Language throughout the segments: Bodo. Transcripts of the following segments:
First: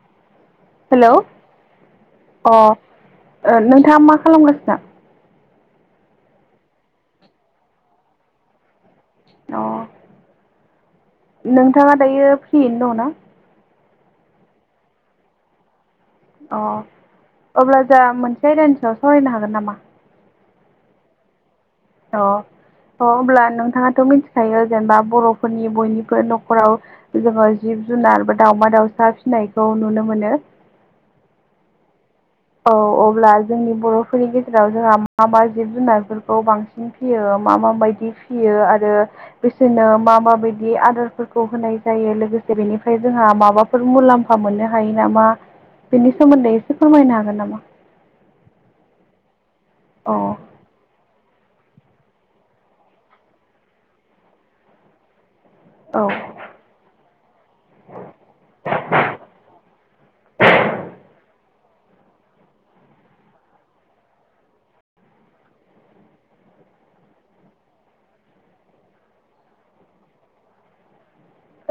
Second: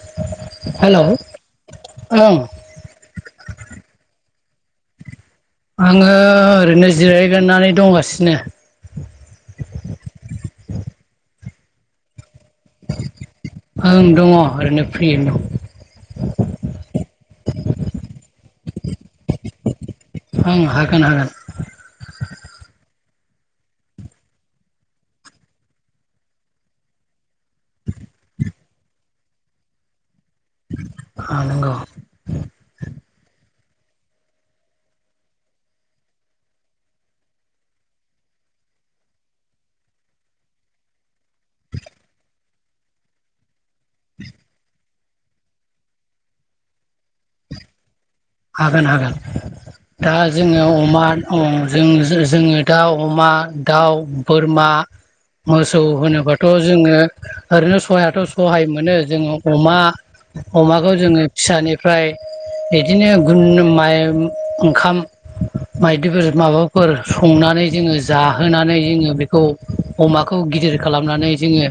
[inaudible] हेलौ ओं अ ओ नोंथाङा मा खालामगासिनो? आङो ओरैनो जिरायगोरनानै दंगासिनो। अ नोंथाङा दायो फ्रियैनो दंना ओं दङ ओरैनो फ्रियैनो दं। अ, अब्ला जाहा मोनसे आयदानि सायाव सावरायनो हागोन नामा? ओं हागोन हागोन। अ अ अब्ला नोंथाङाथ' मिथिखायो जेनेबा बर'फोरनि बयनिबो न'खराव जोङो जिब जुनार बा दाउमा-दाउसा फिनायखौ नुनो मोनो। औ नांगौ। औ अब्ला जोंनि बर'फोरनि गेजेराव जोंहा मा मा जिब-जुनारफोरखौ बांसिन फियो मा माबायदि फियो आरो बिसोरनो मा माबायदि आदारफोरखौ होनाय जायो लोगो से बेनिफ्राय जोंहा माबा फोर मुलाम्फा मोननो हायो नामा बेनि सोमोन्दै एसे फोरमायनो हागोन नामा? हागोन हागोन अ दा जोङो अमा ओम जों जों जोङो दाउ, अमा, दाउ, बोरमा, मोसौ औ होनोबाथ' जोङो ओरैनो सहायाथ' सहाय मोनो जोङो अमा अमाखौ जोङो फिसानिफ्राय दे बिदिनो गुन माइ ओंखाम मायदिफोर माबाफोर संनानै जोङो जाहोनानै जोङो बेखौ अमाखौ गिदिर खालामनानै जोङो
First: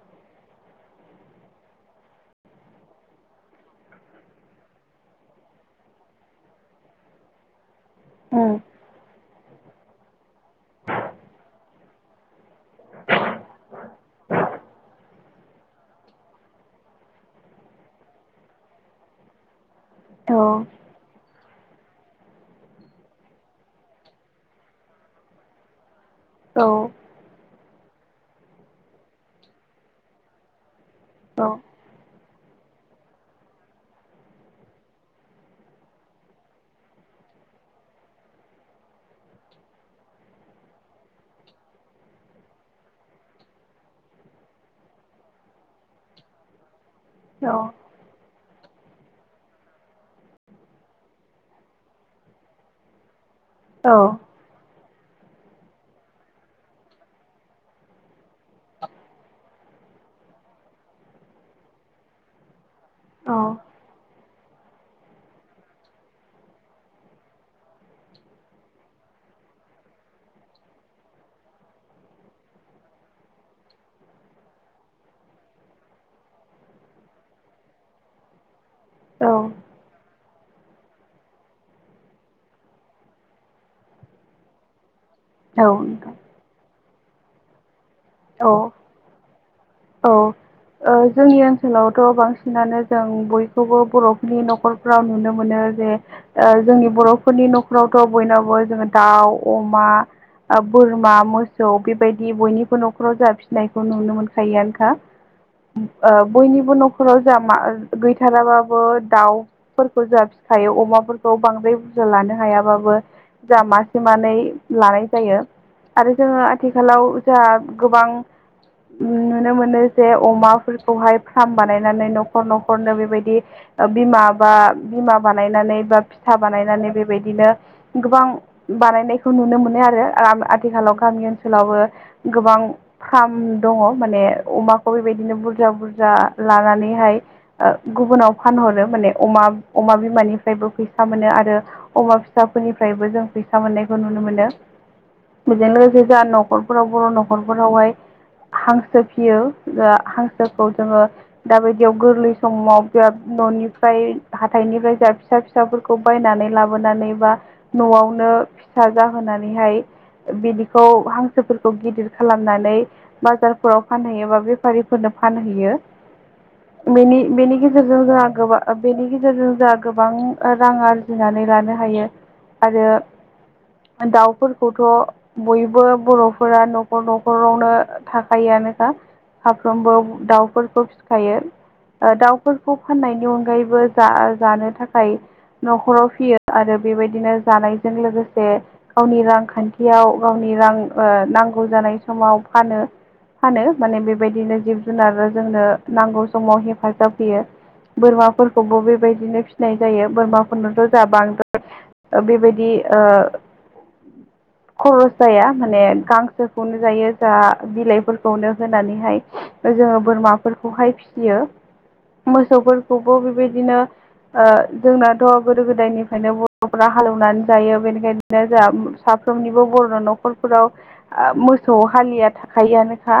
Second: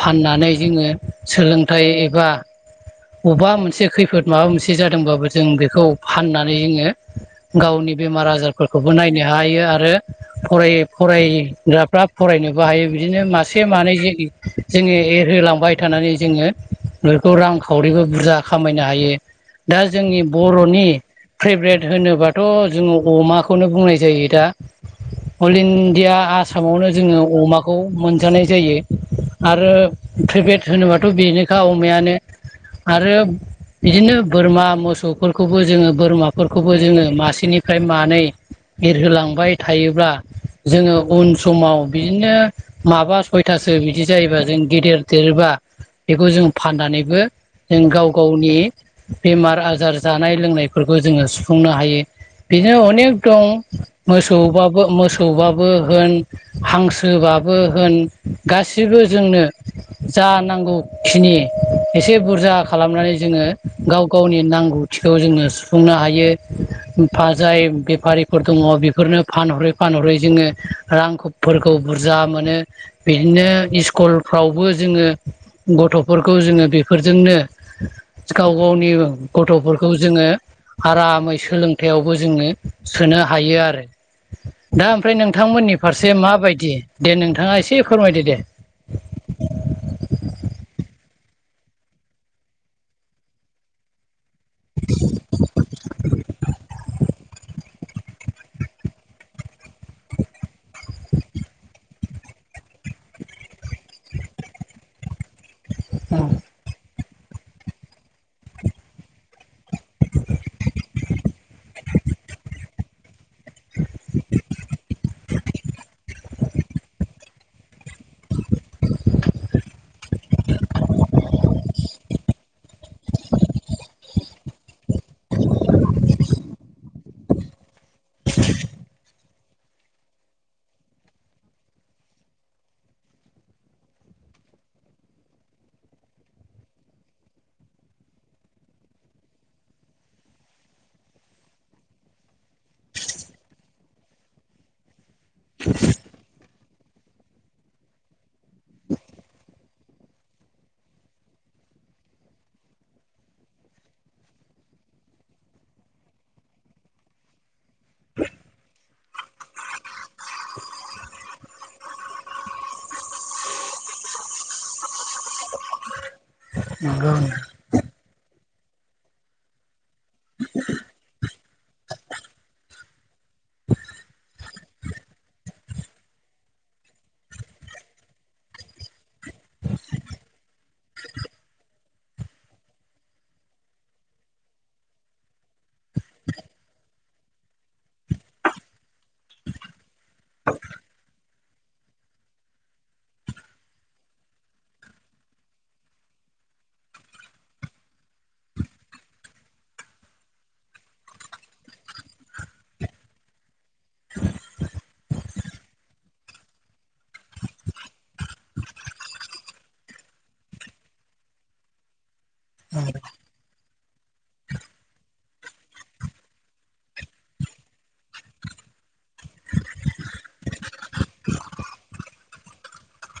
फाननानै जोङो सोलोंथाइ एबा अबा मोनसे खैफोद माबा मोनसे जादोंबाबो जों बेखौ फाननानै जोंङो गावनि उम बेमार-आजारफोरखौबो नायनो हायो आरो फराय फरायग्राफ्रा फरायनोबो हायो बिदिनो मासे मानै जि जोङो एरहोलांबाय थानानै जोङो बेफोरखौ रांखावरिबो बुरजा खामायनो हायो। दा जोंनि औ बर'नि फ्रेभ्रेरेट होनोबाथ' जोङो अमाखौनो बुंनाय जायो दा अल इण्डिया औ आसामावनो जोङो अमाखौ मोनजानाय जायो आरो प्रेभेट होनोबा थ' औ बेनोखा अमायानो आरो बिदिनो बोरमा मोसौफोरखौबो जोङो बोरमाफोरखौबो जोङो मासेनिफ्राय मानै एरहोलांबाय थायोब्ला जोङो उन समाव बिदिनो माबा सयथासो बिदि जायोबा जों गेदेर देरोबा बेखौ जों फाननानैबो औ जों गाव गावनि बेमार आजार आजार जानाय लोंनायफोरखौ जोङो सुफुंनो हायो बिनो अनेक दं औ मोसौ बाबो मोसौ सौबाबो होन हांसोबाबो होन गासिबो जोंनो जा नांगौखिनि एसे बुरजा खालामनानै जोङो औ गाव गावनि नांगौ गौथिखौ जोङो सुफुंनो हायो। फाजाय बेफारिफोर दङ बेफोरनो फानहरै फानहरै जोङो रांखौफोरखौ बुरजा मोनो बिदिनो इस्कलफ्रावबो जोङो गथ'फोरखौ जोङो बेफोरजोंनो गाव गावनि गथ'फोरखौ जोङो आरामै सोलोंथायावबो जोङो सोनो हायो आरो दा ओमफ्राय नोंथांमोननि औ फारसे माबायदि दे नोंथाङा एसे फोरमायदो दे। औ औ औ ओ जोंनि ओनसोलावथ' बांसिनानो जों बयखौबो बर' नि न'खरफ्राव नुनो मोनो जे जोंनि ओ बर' फोरनि न'खरावथ' बयनावबो जोङो दाउ, अमा ओ बोरमा, मोसौ, बेबायदि बयनिबो न'खराव जाफिननायखौ नुनो मोन खायोआनोखा ओ बयनिबो न' खराव जा मा गैथाराबाबो दाउफोरखौ जाहा फिखायो अमाफोर खौ बांद्राय बुरजा लानो हायाबाबो जा मासे मानै लानाय जायो। आरो जोङो आथिखालाव जाहा गोबां नुनो मोनो जे अमाफोरखौहाय फार्म बानायनानै न'खर न'खरनो बेबायदि बिमा बा बिमा बानायनानै बा फिसा बानायनानै बेबायदिनो गोबां बानायनायखौ नुनो मोनो आरो आथिखालाव गामि ओनसोलावबो गोबां फार्म दङ माने अमाखौ बेबायदिनो बुरजा बुरजा लानानैहाय गुबुनाव फानह हरो माने अमा अमा बिमानिफ्रायबो फैसा मोनो आरो अमा फिसाफोरनिफ्रायबो जों फैसा मोननायखौ नुनो मोनो बेजों लोगोसे जा न'खरफोराव बर' न'खरफोरावहाय हांसो फियो दा हांसोखौ जोङो दाबायदियाव गोरलै समाव बिराद मो निफ्राय हाथाइनिफ्राय जा फिसा फिसाफोरखौ बायनानै लाबोनानै बा न'आवनो फिसा जाहोनानैहाय बिदिखौ हांसोफोरखौ गिदिर खालामनानै बाजारफोराव फानहैयो बा बेफारिफोरनो फानहैयो बेनि बेनि गेजेर गेजेरजों जोंहा गोबां बेनि गेजेरजों जोंहा गोबां रां आरजिनानै लानो हायो। आरो दाउफोरखौथ' बयबो बर'फोरा न'खर न'खरावनो थाखायोआनोखा साफ्रोमबो दाउफोरखौ फिखायो। दाउफोरखौ फाननायनि अनगायैबो जा-जानो थाखाय न'खराव फियो आरो बेबायदिनो जानायजों लोगोसे गावनि रांखान्थियाव गावनि रां ओ नांगौ जानाय समाव फानो। फानो माने बेबायदिनो जिब जुनारा जोंनो नांगौ समाव हेफाजाब होयो। बोरमाफोरखौबो बेबायदिनो फिसिनाय जायो बोरमाफोरनोथ' जा बांद्राय ओ बेबायदि ओ [unintelligible] खरस जाया माने गांसोखौनो जायो जा बिलाइ फोरखौनो होनानैहाय जोङो बोरमाफोरखौहाय फियो‌। मोसौफोरखौबो बेबायदिनो ओ जोंनाथ' गोदो गोदायनिफ्रायनो बर'फ्रा हालेवनानै जायो बेनिखायनो जोंहा साफ्रोमनिबो बर' न'खरफोराव आ मोसौ हालिया थाखायोआनोखा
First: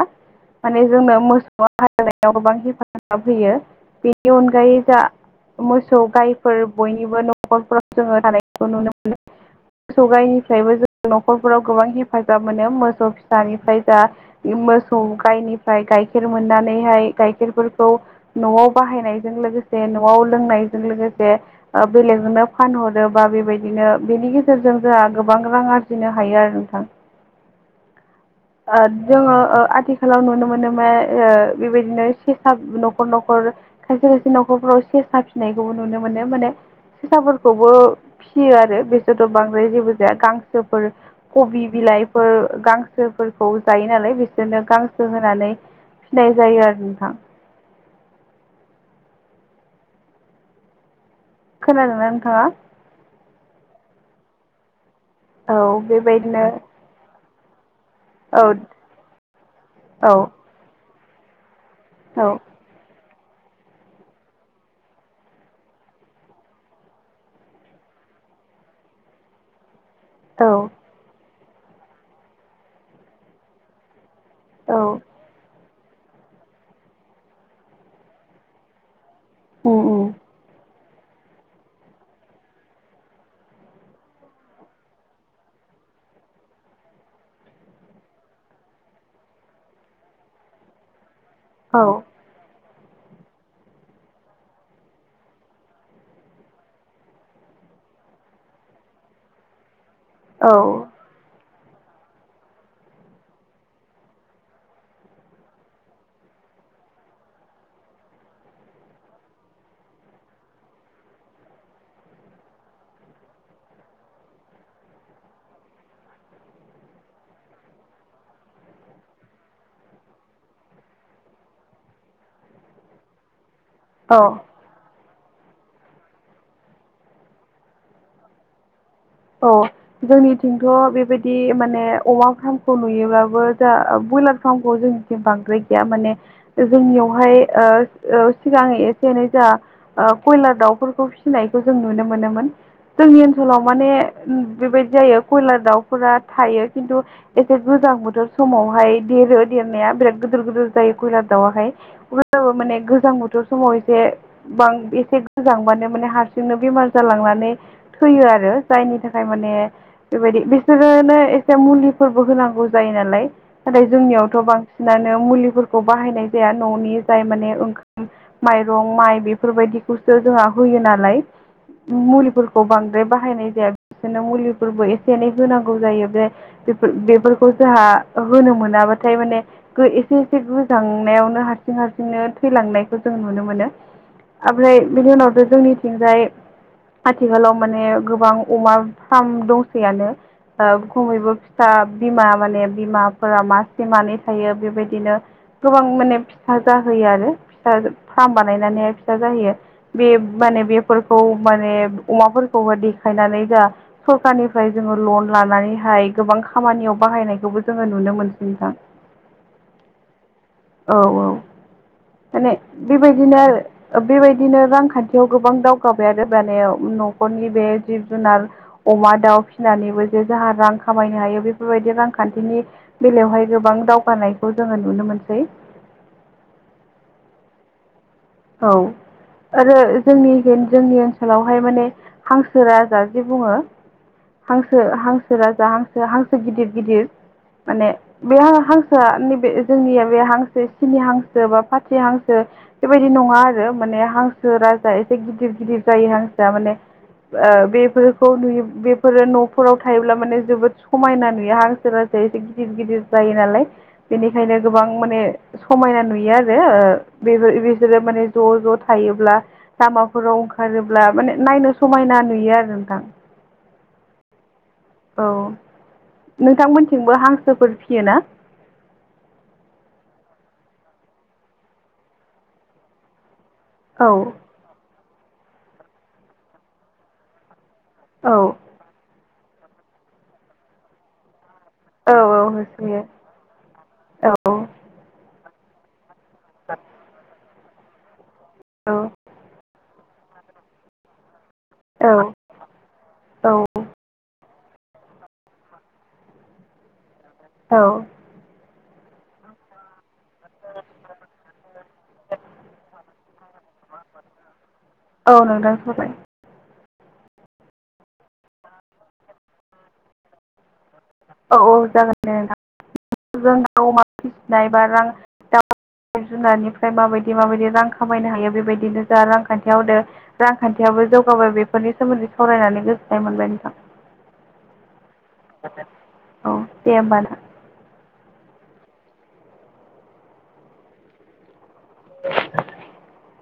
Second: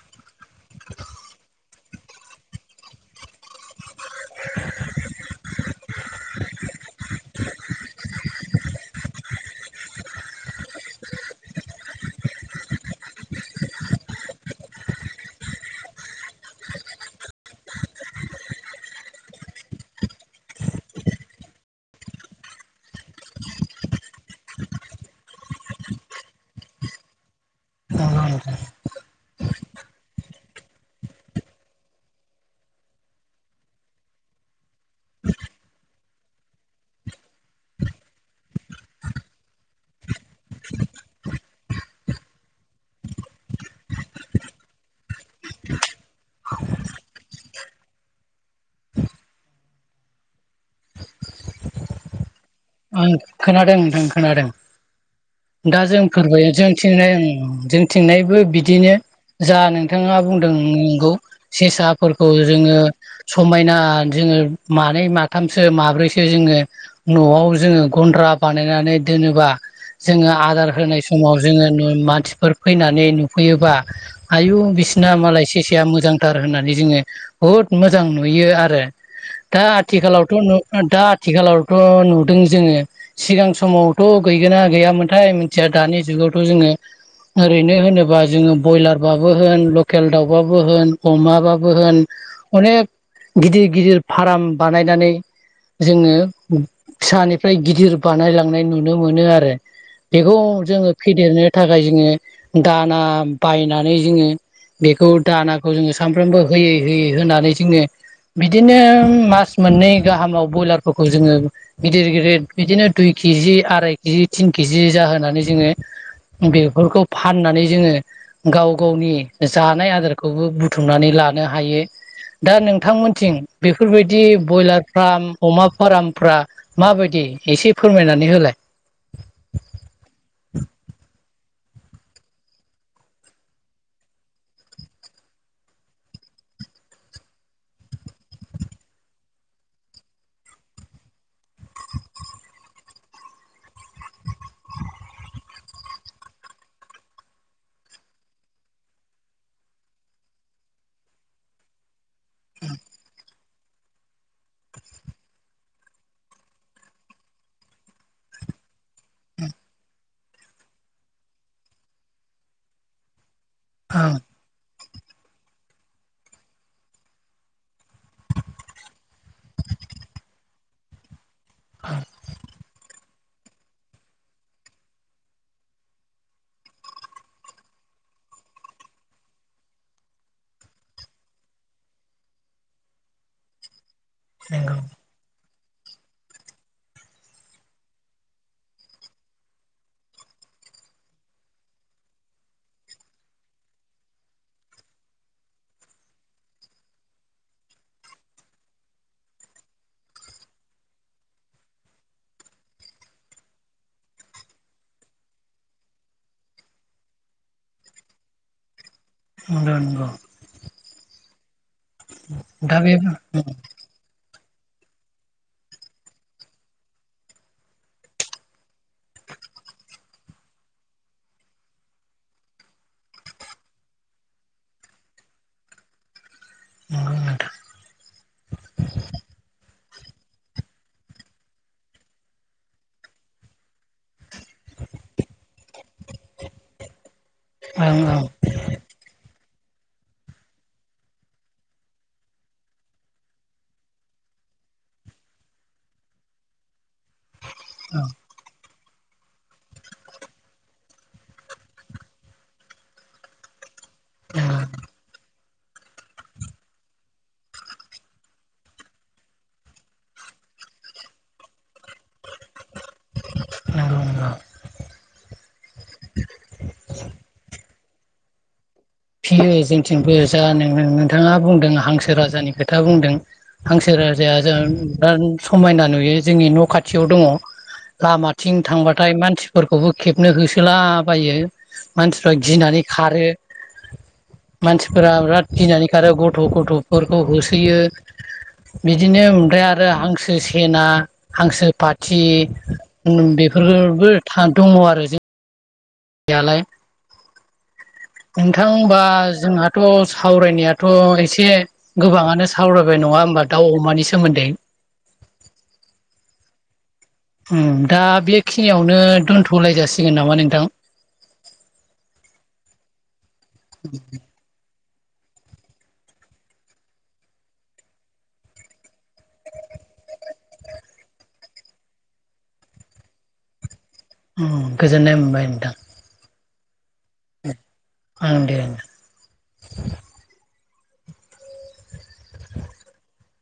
माने जोंनो मोसौआ हालनायाव गोबां हेफाजाब होयो बेनि अनगायै जा मोसौ गायफोर बयनिबो न'खरफोराव जोङो थानायखौ नुनो मोनो। मोसौ गायनिफ्रायबो जों न'खरफोराव गोबां हेफाजाब मोनो मोसौ फिसानिफ्राय जा मोसौ गायनिफ्राय गाइखेर मोननानैहाय गाइखेरफोरखौ न'आव बाहायनायजों लोगोसे न'आव लोंनायजों लोगोसे बेलेगजोंनो फानहरो बा बेबायदिनो बेनि गे गेजेरजों जोंहा गोबां रां आरजिनो हायो आरो नोंथां। ओ जोङो ओ आथिखालाव नुनो मोनो मा बेबायदिनो सेसाब न'खर न'खर खायसे खायसे न'खर नखराव सेरसा फिसिनायखौबो नुनो मोनो माने सेसाफोरखौबो फिसियो आरो बेसोरथ' बांद्राय जेबो जाया गांसोफोर कबि बिलाइ बिलाइफोर गां सोफोरखौ जायो नालाय बिसोरनो गांसो होनानै फिनाय जायो आरो नोंथां। [unintelligible] खोनादोंना नोंथाङा। आं खोनादों नोंथां खोनादों औ दा जों फोरबो बेबायदिनो जों थिंनाय आं जों थिंनायबो औ बिदिनो जा औ नोंथाङा बुंदों नंगौ सेसाफोरखौ जोङो समायना जोङो मानै माथामसो माब्रैसो जोङो न'आव जोङो गन्द्रा बानायनानै दोनोबा जोङो औ आदार होनाय समाव जोङो मानसिफोर फैनानै नुफैयोबा आयु औ बिसिना मालाय सेस मोजांथार होननानै जोङो बुहुत मोजां नुयो आरो दा उम उम आथिखालावथ' दा आथिखालावथ' नु। दों जोङो सिगां समावथ' गैगोना गैयामोनथाय मिथिया दानि जुगावथ' जोङो। ओरैनो होनोबा जोङो बयलारबाबो होन लकेल दाउबाबो होन। अमाबाबो औ होन अनेक। गिदिर गिदिर फाराम बानायनानै जोङो। फिसानिफ्राय गिदिर बानायलांनाय नुनो मोनो आरो बेखौ औ जोङो फेदेरनो। थाखाय जोङो दाना बायनानै जोङो। बेखौ दानाखौ जोङो सानफ्रोमबो होयै होयै होनानै जोङो। बिदिनो मास मोननै गाहामाव ब्रयलारफोरखौ जोङो। गिदिर गिदिर बिदिनो दुइ केजि आराय केजि तिन केजि जाहोनानै जोङो। बेफोरखौ फाननानै जोङो गाव गावनि जानाय आदारखौबो बुथुमनानै। लानो हायो दा नोंथांमोनथिं। बेफोरबायदि औ ब्रयलार फार्म अमा फार्मफ्रा। माबायदि एसे फोरमायनानै होलाय? बे माने अमा फार्मखौ नुयोब्लाबो जा ब्रयलार फार्मखौ जोंनिथिं बांद्राय गैया माने। जोंनियावहाय ओ ओ सिगाङै एसे एनै जा। फिनायखौ जों नुनो मोनोमोन जोंनि ओनसोलाव माने। बेबायदि जायो कयलार दाउफोरा थायो खिन्थु एसे गो। देरो देरनाया बिराद गिदोर गिदोर जायो खयलार दाउहाय माने गोजां। बे समाव एसे बां एसे गोजांबानो माने हारसिंनो बेमार जालांनानै थैयो आरो। जायनि थाखाय माने बेबायदि बिसोरो एसे मुलिफोरबो होनांगौ जायो नालाय। नाथाय औ जोंनियावथ' बां। सिनानो मुलिफोरखौ बाहायनाय जाया न'नि जाय माने ओंखाम माइरं माइ बेफोरबायदि। बेखौसो जोंहा होयो नालाय मुलिफोरखौ बांद्राय बाहायनाय। बिसोरनो मुलिफोरबो एसे एनै होनांगौ जायो बे बेफोरखौ जोंहा होनो। मोनाबाथाय माने एसे एसे गोजांनायावनो हारसिं हारसिंनो थैलांनायखौ जों नुनो मोनो। नंगौ ओमफ्राय बिनि उनावथ' जोंनिथिंजाय आथिखालाव माने गोबां। अमा फार्म दंसैयानो। ओ खमैबो फिथा बिमा माने बिमाफोरा मासे मानै थायो बेबायदिनो। गोबां माने फिसा जाहोयो आरो फिसा फार्म बानायनानैहाय फिसा जाहोयो बे। माने बेफोरखौ माने अमाफोरखौहाय। नानै दा सरखारनिफ्राय जोङो लन लानानैहाय गोबां खामानियाव बाहायनायखौबो जोङो नु। नो मोनसैथां। [inaudible] औ औ माने दा बे ओं बेबायदिनो आरो बेबाय। दिनो रांखान्थियाव गोबां दावगाबाय आरो माने न'खरनि बे। जिब जुनार अमा दाउ फिसिनानैबो जे जाहा रां खामायनो हायो बेफोरबायदि रांखान्थिनि। बेलायावहाय गोबां दावगानायखौ जोङो नुनो मोनसै। [inaudible] औ। आरो जोंनि जोंनि ओनसोलावहाय माने हांसो राजा जि बुङो। हांसो हांसो राजा हांसो हांसो गिदिर गिदिर। माने औ बे हा-हांसोआ नैबे। जोंनिया बे हांसो सिनि हांसो बा फाथि हांसो। बायदि नङा आरो माने हांसो राजा एसे गिदिर गिदिर जायो हांसोआ माने। ओ बेफोरखौ नुयो बे। फोरो न'फोराव थायोब्ला माने जोबोद समायना नुयो हांसो हांसो एसे गिदिर गिदिर जायो नालाय। बेनिखायनो गोबां माने समायना नुयो आरो। बिसोरो माने ज' ज' थायोब्ला लामाफोराव ओंखारोब्ला माने नायनो समायना नुयो आरो। नोंथां। नंगौ औ नोंथांमोनथिंबो हांसोफोर फिसियो ना? फियो जोंथिंबो। जा न नोंथाङा बुंदों हांसो राजानि खोथा बुंदों हांसो औ राजाया जों बिरा समायना नुयो। जोंनि न' खाथियाव दङ। औ लामाथिं थांबाथाय मानसिफोरखौबो खेबनो होसोलाबायो। मानसिफ्रा औ गिनानै होसोयो खारो औ मानसिफोरा बिराद गिनानै खारो गथ' गथ' गथ'फोरखौ होसोयो। बिदिनो ओमफ्राय आरो हांसो सेना हांसो पाथि औ बेफोरबो दङ आरो। जों गदालाय [unintelligible] [inaudible] औ। होनबा जोंहाथ' सावरायनायाथ' एसे गोबाङानो सै। सावरायबाय नङा होमबा दाउ अमानि सोमोन्दै। औ नोंथां सबाय उम। दा बेखिनियावनो दोनथ'लाय जासिगोन नामा नोंथां? औ औ जागोन नोंथां। जों दा अमा फिसिनाय बा रां दाउ जिब जुनारनिफ्राय माबायदि माबायदि रां खामायनो हायो। बेबायदिनो जा रांखान्थियाव होदो रांखान्थियावो जौगाबाय बेफोरनि सोमोन्दै सावरायनानै गोजोननाय मोनबाय नोंथां। उम। गोजोननाय मोनबाय नोंथां। औ। दे होमबा नोंथां ओं दे। [inaudible]